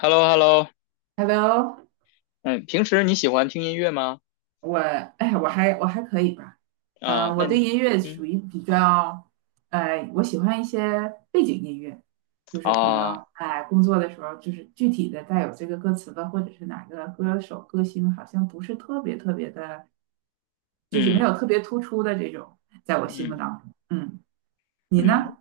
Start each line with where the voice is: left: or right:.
left: h e l l o h e l l o.
right: Hello。
left: 嗯，平时你喜欢听音乐吗？
right: 我还可以吧。
left: 啊，
right: 我
left: 那
right: 对
left: 你，
right: 音乐
left: 嗯，
right: 属于比较，我喜欢一些背景音乐，就是可
left: 啊，
right: 能工作的时候，就是具体的带有这个歌词的，或者是哪个歌手歌星，好像不是特别特别的，就是没
left: 嗯
right: 有特别突出的这种，在我心目
left: 嗯
right: 当中。嗯，你
left: 嗯，
right: 呢？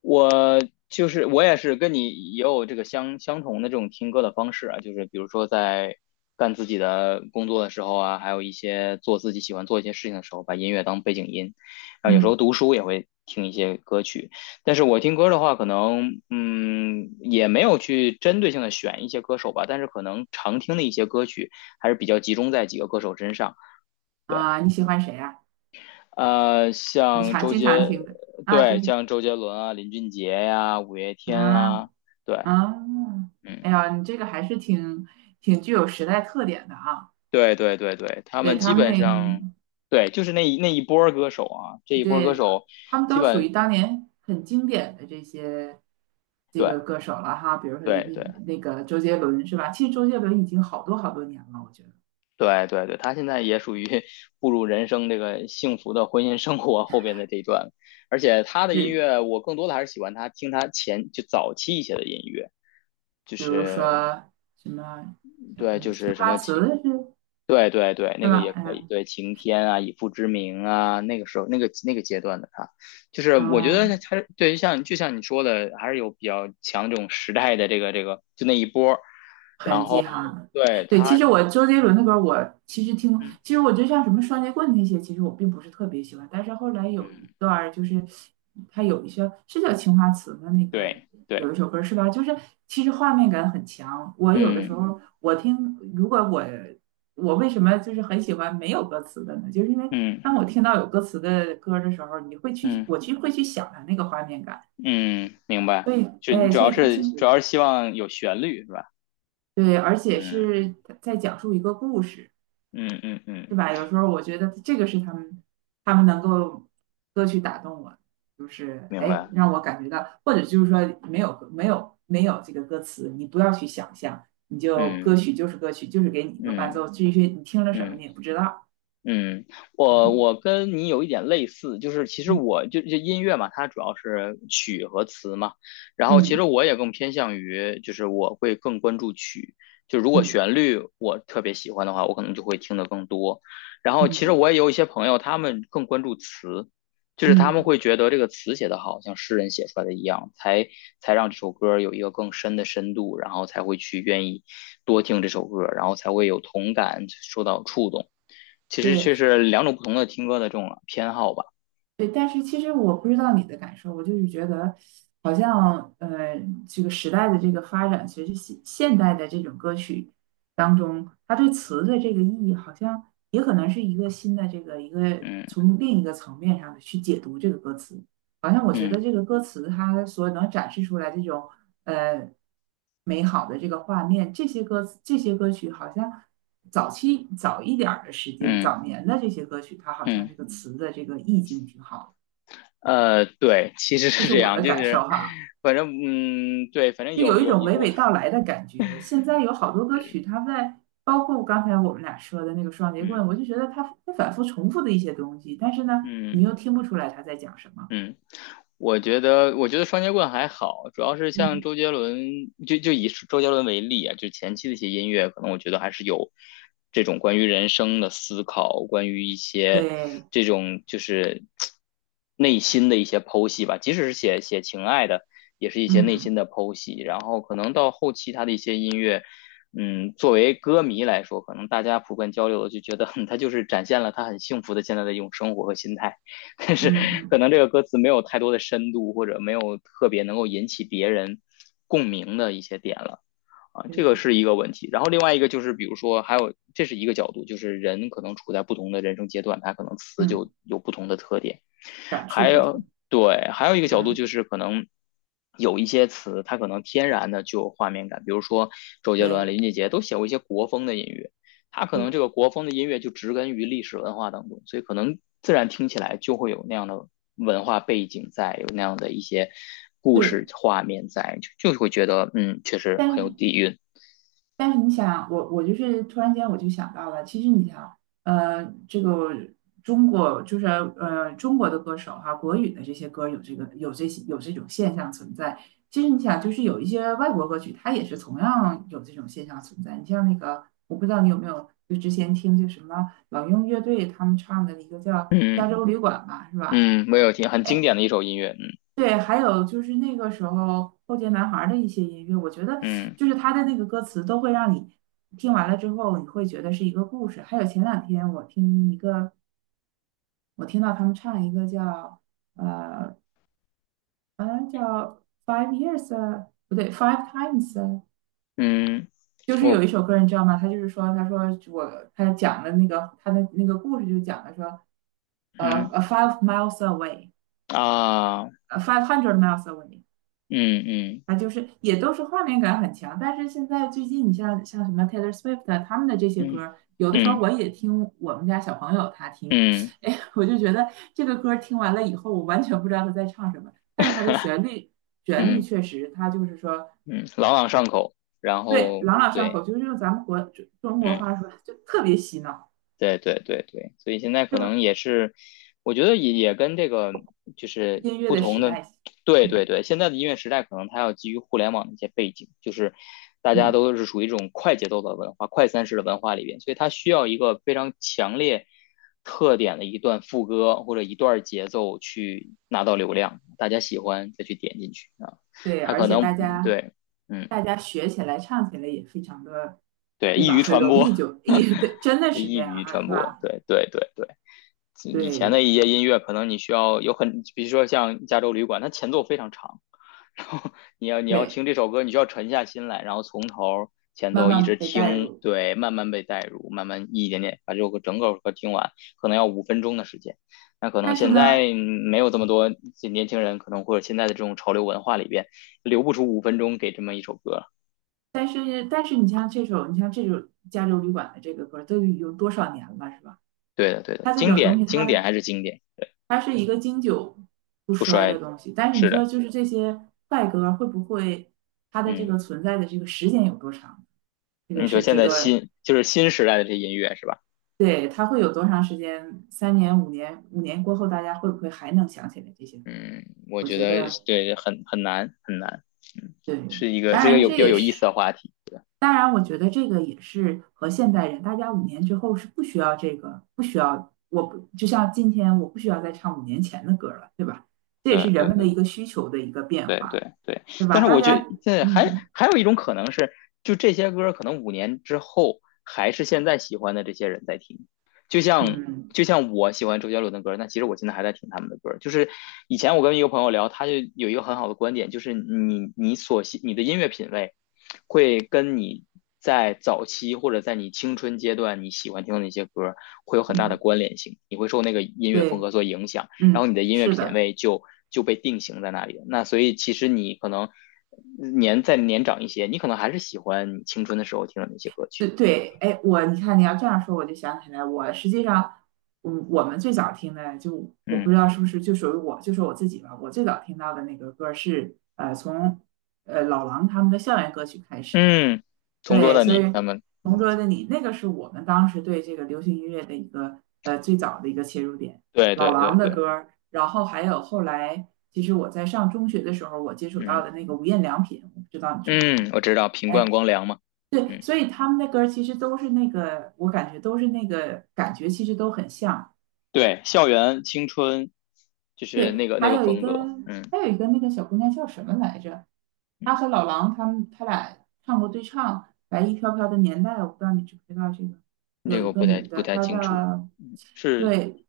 left: 我就是我也是跟你也有这个相同的这种听歌的方式啊，就是比如说在干自己的工作的时候啊，还有一些做自己喜欢做一些事情的时候，把音乐当背景音，然后有时
right: 嗯
left: 候读书也会听一些歌曲。但是我听歌的话，可能嗯也没有去针对性的选一些歌手吧，但是可能常听的一些歌曲还是比较集中在几个歌手身上，对。
right: 你喜欢谁呀？你
left: 像
right: 常
left: 周
right: 经常
left: 杰，
right: 听的啊？周
left: 对，
right: 杰，
left: 像周杰伦啊、林俊杰呀、五月天
right: 嗯
left: 啊，对，
right: 啊，
left: 嗯，
right: 哎呀，你这个还是挺具有时代特点的啊。
left: 对对对对，他
right: 对，
left: 们基
right: 他们
left: 本上，
right: 那，
left: 对，就是那一波儿歌手啊，这一波儿歌
right: 对，
left: 手
right: 他们
left: 基
right: 都属于
left: 本，
right: 当年很经典的这个
left: 对
right: 歌手了哈。比如说
left: 对对
right: 那个周杰伦是吧？其实周杰伦已经好多好多年了，我觉得
left: 对对对，他现在也属于 步入人生这个幸福的婚姻生活后边的这一段，而且他的音
right: 是。
left: 乐，我更多的还是喜欢他听他前就早期一些的音乐，就
right: 比如说
left: 是
right: 什么叫什
left: 对，
right: 么
left: 就
right: 《青
left: 是什
right: 花
left: 么
right: 瓷》
left: 听。
right: 是
left: 对对对，那
right: 是
left: 个
right: 吧？
left: 也
right: 哎
left: 可
right: 呀，
left: 以，对《晴天》啊，《以父之名》啊，那个时候那个那个阶段的他，就是我觉得
right: 嗯，
left: 他对，就像就像你说的，还是有比较强这种时代的这个，就那一波儿。然
right: 很记
left: 后
right: 哈呢。
left: 对
right: 对，其
left: 他，
right: 实我周杰伦的歌，我其实听，
left: 嗯
right: 其实我觉得像什么双截棍那些，其实我并不是特别喜欢。但是后来有一
left: 嗯，
right: 段儿，就是他有一些是叫《青花瓷》的那个，
left: 对
right: 有
left: 对，
right: 一首歌是吧？就是其实画面感很强。我有的时
left: 嗯
right: 候我听，如果我为什么就是很喜欢没有歌词的呢？就是因为
left: 嗯
right: 当我听到有歌词的歌的时候，你会去
left: 嗯
right: 我去会去想它那个画面感。
left: 嗯，明白。
right: 所以，
left: 就你
right: 哎，
left: 主
right: 所
left: 要
right: 以他
left: 是
right: 清
left: 主要是希望有旋律是吧？
right: 对，而且
left: 嗯
right: 是在讲述一个故事。
left: 嗯嗯
right: 是
left: 嗯，
right: 吧？有时候我觉得这个是他们能够歌曲打动我，就是
left: 明白。
right: 让我感觉到，或者就是说没有这个歌词，你不要去想象，你就
left: 嗯
right: 歌曲就是歌曲，就是给你一个伴
left: 嗯
right: 奏，至于你听了什么
left: 嗯。
right: 你也不知道。
left: 嗯，我
right: 嗯
left: 我跟你有一点类似，就是其实
right: 嗯
left: 我就音乐嘛，它主要是曲和词嘛，然后其实
right: 嗯
left: 我也更偏向于，就是我会更关注曲，就如果
right: 嗯
left: 旋律我特别喜欢的话，我可能就会听得更多。然后其实
right: 嗯
left: 我也有一些朋友，他们更关注词，就是他们
right: 嗯，
left: 会觉得这个词写得好，像诗人写出来的一样，才才让这首歌有一个更深的深度，然后才会去愿意多听这首歌，然后才会有同感，受到触动。其实却
right: 对。
left: 是两种不同的听歌的这种偏好吧。
right: 对，但是其实我不知道你的感受，我就是觉得，好像这个时代的这个发展，其实现代的这种歌曲当中，它对词的这个意义，好像也可能是一个新的这个一个
left: 嗯
right: 从另一个层面上的去解读这个歌词。好像我觉得
left: 嗯
right: 这个歌词它所能展示出来这种呃美好的这个画面，这些歌曲好像早一点儿的时间，
left: 嗯
right: 早年的这些歌曲，它好像这
left: 嗯，
right: 个词的这个意境挺好的，
left: 对，其实
right: 这
left: 是
right: 是
left: 这
right: 我
left: 样，
right: 的
left: 就
right: 感受
left: 是
right: 哈，
left: 反正嗯，对，反正
right: 就
left: 有
right: 有一
left: 有
right: 种
left: 有
right: 娓
left: 我，
right: 娓道来的感觉。现在有好多歌曲，它在包括刚才我们俩说的那个双截棍，
left: 嗯
right: 我就觉得它反复重复的一些东西，但是呢，你又
left: 嗯
right: 听不出来他在讲什么。
left: 嗯，我觉得，我觉得双截棍还好，主要是像
right: 嗯，
left: 周杰伦，就以周杰伦为例啊，就前期的一些音乐，可能我觉得还是有这种关于人生的思考，关于一些
right: 对，
left: 这种就是内心的一些剖析吧。即使是写写情爱的，也是一些内心
right: 嗯
left: 的剖析。然后可能到后期他的一些音乐，嗯，作为歌迷来说，可能大家普遍交流的就觉得 哼他就是展现了他很幸福的现在的一种生活和心态。但是
right: 嗯
left: 可
right: 嗯
left: 能这个歌词没有太多的深度，或者没有特别能够引起别人共鸣的一些点了啊，这个
right: 嗯
left: 是一个问题。然后另外一个就是，比如说还有这是一个角度，就是人可能处在不同的人生阶段，他可能词
right: 嗯，嗯，
left: 就有不同的特点。
right: 感
left: 还
right: 触不
left: 有，
right: 同，
left: 对，还有一个角度就
right: 嗯，
left: 是可能有一些词，它可能天然的就有画面感，比如说周杰伦、
right: 对
left: 林俊杰都写过一些国风的音乐，他可能这
right: 对
left: 个国风的音乐就植根于历史文化当中，所以可能自然听起来就会有那样的文化背景在，有那样的一些故
right: 对。
left: 事画面在，就会觉得嗯，确实
right: 但
left: 很有
right: 是
left: 底蕴。
right: 但是你想，我就是突然间我就想到了，其实你想，这个中国的歌手哈、国语的这些歌有这个有这些有这种现象存在。其实你想，就是有一些外国歌曲，它也是同样有这种现象存在。你像那个，我不知道你有没有，就之前听就什么老鹰乐队他们唱的一个叫《加
left: 嗯
right: 州旅馆》吧，是吧？
left: 嗯，没有听，很经
right: 哎，
left: 典的一首音乐。嗯
right: 对，还有就是那个时候后街男孩儿的一些音乐，我觉得
left: 嗯
right: 就是他的那个歌词都会让你听完了之后，你会觉得是一个故事。还有前两天我听一个，我听到他们唱一个叫呃，好像叫《Five Years》啊，不对，《Five Times》啊，
left: 嗯，
right: 就是有
left: 我
right: 一首歌你知道吗？他就是说，他说我他讲的那个他的那个故事就讲的说，
left: 嗯
right: a five miles away，a
left: 啊
right: five hundred miles away。
left: 嗯嗯。
right: 啊，就是也都是画面感很强，但是现在最近你像什么 Taylor Swift 啊他们的这些
left: 嗯
right: 歌儿，有的时候
left: 嗯
right: 我也听我们家小朋友他听，
left: 嗯
right: 哎，我就觉得这个歌儿听完了以后，我完全不知道他在唱什么，但是他的 旋律
left: 嗯
right: 确实，他就是说，
left: 嗯，朗朗上口，然
right: 对，
left: 后
right: 朗朗上
left: 对，
right: 口，就是用咱们中国
left: 嗯。
right: 话说就特别洗脑，
left: 对对对对，所以现在可
right: 是吧？
left: 能也是，我觉得也跟这个就是
right: 音乐
left: 不
right: 的
left: 同
right: 时
left: 的，
right: 代，
left: 对对
right: 嗯
left: 对，现在的音乐时代可能它要基于互联网的一些背景，就是大家
right: 嗯，
left: 都是属于这种快节奏的文化、快餐式的文化里边，所以它需要一个非常强烈特点的一段副歌或者一段节奏去拿到流量，大家喜欢再去点进去啊，
right: 对，
left: 它
right: 而
left: 可
right: 且
left: 能
right: 大
left: 嗯
right: 家
left: 对，嗯，
right: 大家学起来、唱起来也非常的，
left: 对，
right: 对
left: 易
right: 吧？
left: 于
right: 很
left: 传
right: 容
left: 播，
right: 易就也对，真的是
left: 易
right: 这样
left: 于
right: 啊，
left: 传
right: 是
left: 播，
right: 吧？
left: 对对对对。以前
right: 对
left: 的一些音乐，可能你需要有很，比如说像《加州旅馆》，它前奏非常长，然后你要
right: 对，
left: 听这首歌，你需要沉下心来，然后从头前
right: 慢
left: 奏一
right: 慢
left: 直
right: 被带
left: 听，
right: 入。
left: 对，慢慢被带入，慢慢一点点把这首歌整个歌听完，可能要5分钟的时间。那可能
right: 但是
left: 现
right: 呢，
left: 在没有这么多年轻人，可能或者现在的这种潮流文化里边，留不出五分钟给这么一首歌。
right: 但是你像这首《加州旅馆》的这个歌，都已经多少年了，是吧？
left: 对的，对的，
right: 它这
left: 经
right: 种东
left: 典，
right: 西，
left: 经典还是经典，
right: 它是一个经久不
left: 不
right: 衰
left: 衰
right: 的
left: 的
right: 东西。但是你
left: 是
right: 说，
left: 的，
right: 就是这些快歌会不会它的这
left: 嗯，
right: 个存在的这个时间有多长？这个
left: 你说
right: 是
left: 现
right: 值
left: 在
right: 得。
left: 新就是新时代的这音乐是吧？
right: 对，它会有多长时间？3年、五年，五年过后，大家会不会还能想起来这些歌？
left: 嗯，我
right: 我
left: 觉
right: 觉
left: 得
right: 得，
left: 对，很难很难，嗯，
right: 对，
left: 是一个
right: 当
left: 是一个
right: 然
left: 有比
right: 这
left: 较
right: 也
left: 有意思
right: 是，
left: 的话题。
right: 当然我觉得这个也是和现代人，大家五年之后是不需要这个，不需要，我不，就像今天我不需要再唱5年前的歌了，对吧？这也
left: 对
right: 是人
left: 对
right: 们的
left: 对。
right: 一个需求的一个变
left: 对
right: 化，
left: 对对，
right: 对
left: 但
right: 吧？
left: 是
right: 大
left: 我觉得
right: 家，
left: 现在还
right: 嗯
left: 还有一种可能是，就这些歌可能5年之后还是现在喜欢的这些人在听，就像
right: 嗯
left: 就像我喜欢周杰伦的歌，那其实我现在还在听他们的歌。就是以前我跟一个朋友聊，他就有一个很好的观点，就是你你所喜你的音乐品味会跟你在早期或者在你青春阶段你喜欢听的那些歌会有很大的
right: 嗯，
left: 关联性，你会受那个音乐风
right: 对，
left: 格所影响。然后
right: 嗯，
left: 你的音乐
right: 是
left: 品
right: 的。
left: 味就被定型在那里。那所以其实你可能年再年长一些，你可能还是喜欢你青春的时候听的那些歌曲。
right: 对对，哎，我你看你要这样说，我就想起来，我实际上，我们最早听的，就我不
left: 嗯
right: 知道是不是就属于我，就说我自己吧，我最早听到的那个歌是从老狼他们的校园歌曲开始，
left: 嗯，同桌
right: 对，
left: 的
right: 所以
left: 你，他们，嗯，
right: 《同桌的你》那个是我们当时对这个流行音乐的一个最早的一个切入点，
left: 对
right: 老
left: 对对
right: 狼的
left: 对，
right: 歌儿，然后还有后来，其实我在上中学的时候，我接触到
left: 嗯
right: 的那个无印良品，我不知道你知不知道。
left: 嗯，我知道品冠
right: 哎，
left: 光良嘛，
right: 对，
left: 嗯，
right: 所以他们的歌儿其实都是那个，我感觉都是那个感觉，其实都很像。
left: 对，校园青春就是
right: 对，
left: 那个那个风格，嗯
right: 还有一个那个小姑娘叫什么来着？
left: 嗯，
right: 她和老狼，他们他俩唱过对唱《白衣飘飘的年代》，我不知道你知不知道这个。有
left: 这个
right: 一
left: 我
right: 个
left: 不太
right: 女
left: 不
right: 的，
left: 太
right: 她
left: 清楚，
right: 叫，
left: 是，
right: 对，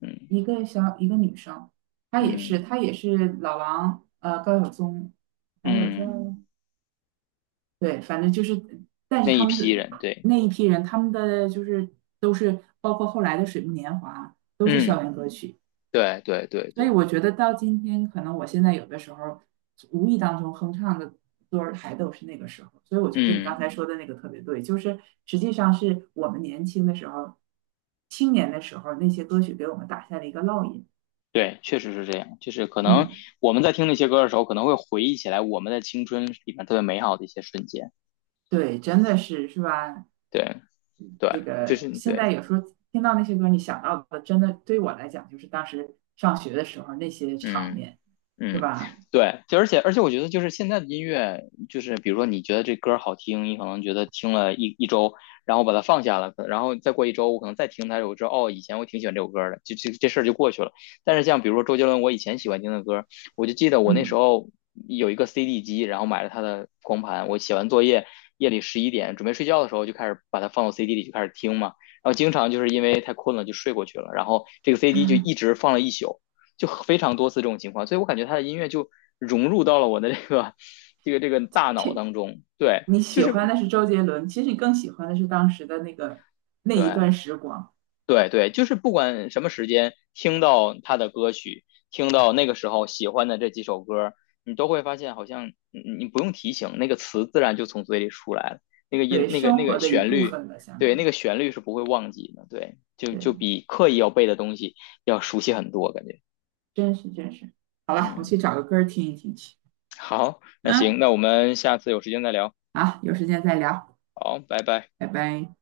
left: 嗯
right: 一个小，一个女生，她也是
left: 嗯
right: 她也是老狼，高晓松，还有叫，
left: 嗯，
right: 对，反正就是，但
left: 那
right: 是他
left: 一
right: 们
left: 批
right: 是
left: 人，对，
right: 那一批人，他们的就是都是包括后来的《水木年华》都是
left: 嗯
right: 校园歌曲，
left: 对对对
right: 所以
left: 对，
right: 我觉得到今天，可能我现在有的时候无意当中哼唱的歌儿还都是那个时候，所以我觉得你刚
left: 嗯。
right: 才说的那个特别对，就是实际上是我们年轻的时候、青年的时候那些歌曲给我们打下了一个烙印。
left: 对，确实是这样。就是可能
right: 嗯，
left: 我们在听那些歌的时候，可能会回忆起来我们的青春里面特别美好的一些瞬间。
right: 对，真的是，是吧？
left: 对，对，
right: 这
left: 就
right: 个
left: 是
right: 现
left: 对，
right: 在有时候听到那些歌，你想到的真的对我来讲就是当时上学的时候那些场
left: 嗯。
right: 面，是
left: 嗯，
right: 吧？
left: 对，就而且我觉得就是现在的音乐，就是比如说你觉得这歌儿好听，你可能觉得听了一周，然后把它放下了，然后再过一周，我可能再听它，我知道哦，以前我挺喜欢这首歌儿的，就这事儿就过去了。但是像比如说周杰伦，我以前喜欢听的歌儿，我就记得我那时
right: 嗯，
left: 候有一个 CD 机，然后买了他的光盘，我写完作业，夜里11点准备睡觉的时候，就开始把它放到 CD 里就开始听嘛，然后经常就是因为太困了就睡过去了，然后这个 CD 就一直放了一宿。就非常多次这种情况，所以我感觉他的音乐就融入到了我的这个这个大脑当中。对，
right: 你
left: 就
right: 喜欢
left: 是
right: 的是周杰伦，其实你更喜欢的是当时的那个那一
left: 对
right: 段时光，
left: 对对，就是不管什么时间听到他的歌曲，听到那个时候喜欢的这几首歌，你都会发现好像你不用提醒，那个词自然就从嘴里出来了，那个音
right: 对
left: 那个那
right: 生活
left: 个
right: 的一
left: 旋
right: 部
left: 律，
right: 分了，相
left: 对，
right: 当
left: 那
right: 于。
left: 个旋律是不会忘记的。对，就
right: 对，
left: 就比刻意要背的东西要熟悉很多，感觉。
right: 真是真是。好了，我
left: 嗯，
right: 去找个歌听一听去。
left: 好，那行，
right: 嗯，
left: 那我们下次有时间再聊。
right: 好，有时间再聊，
left: 好，拜拜。
right: 拜拜。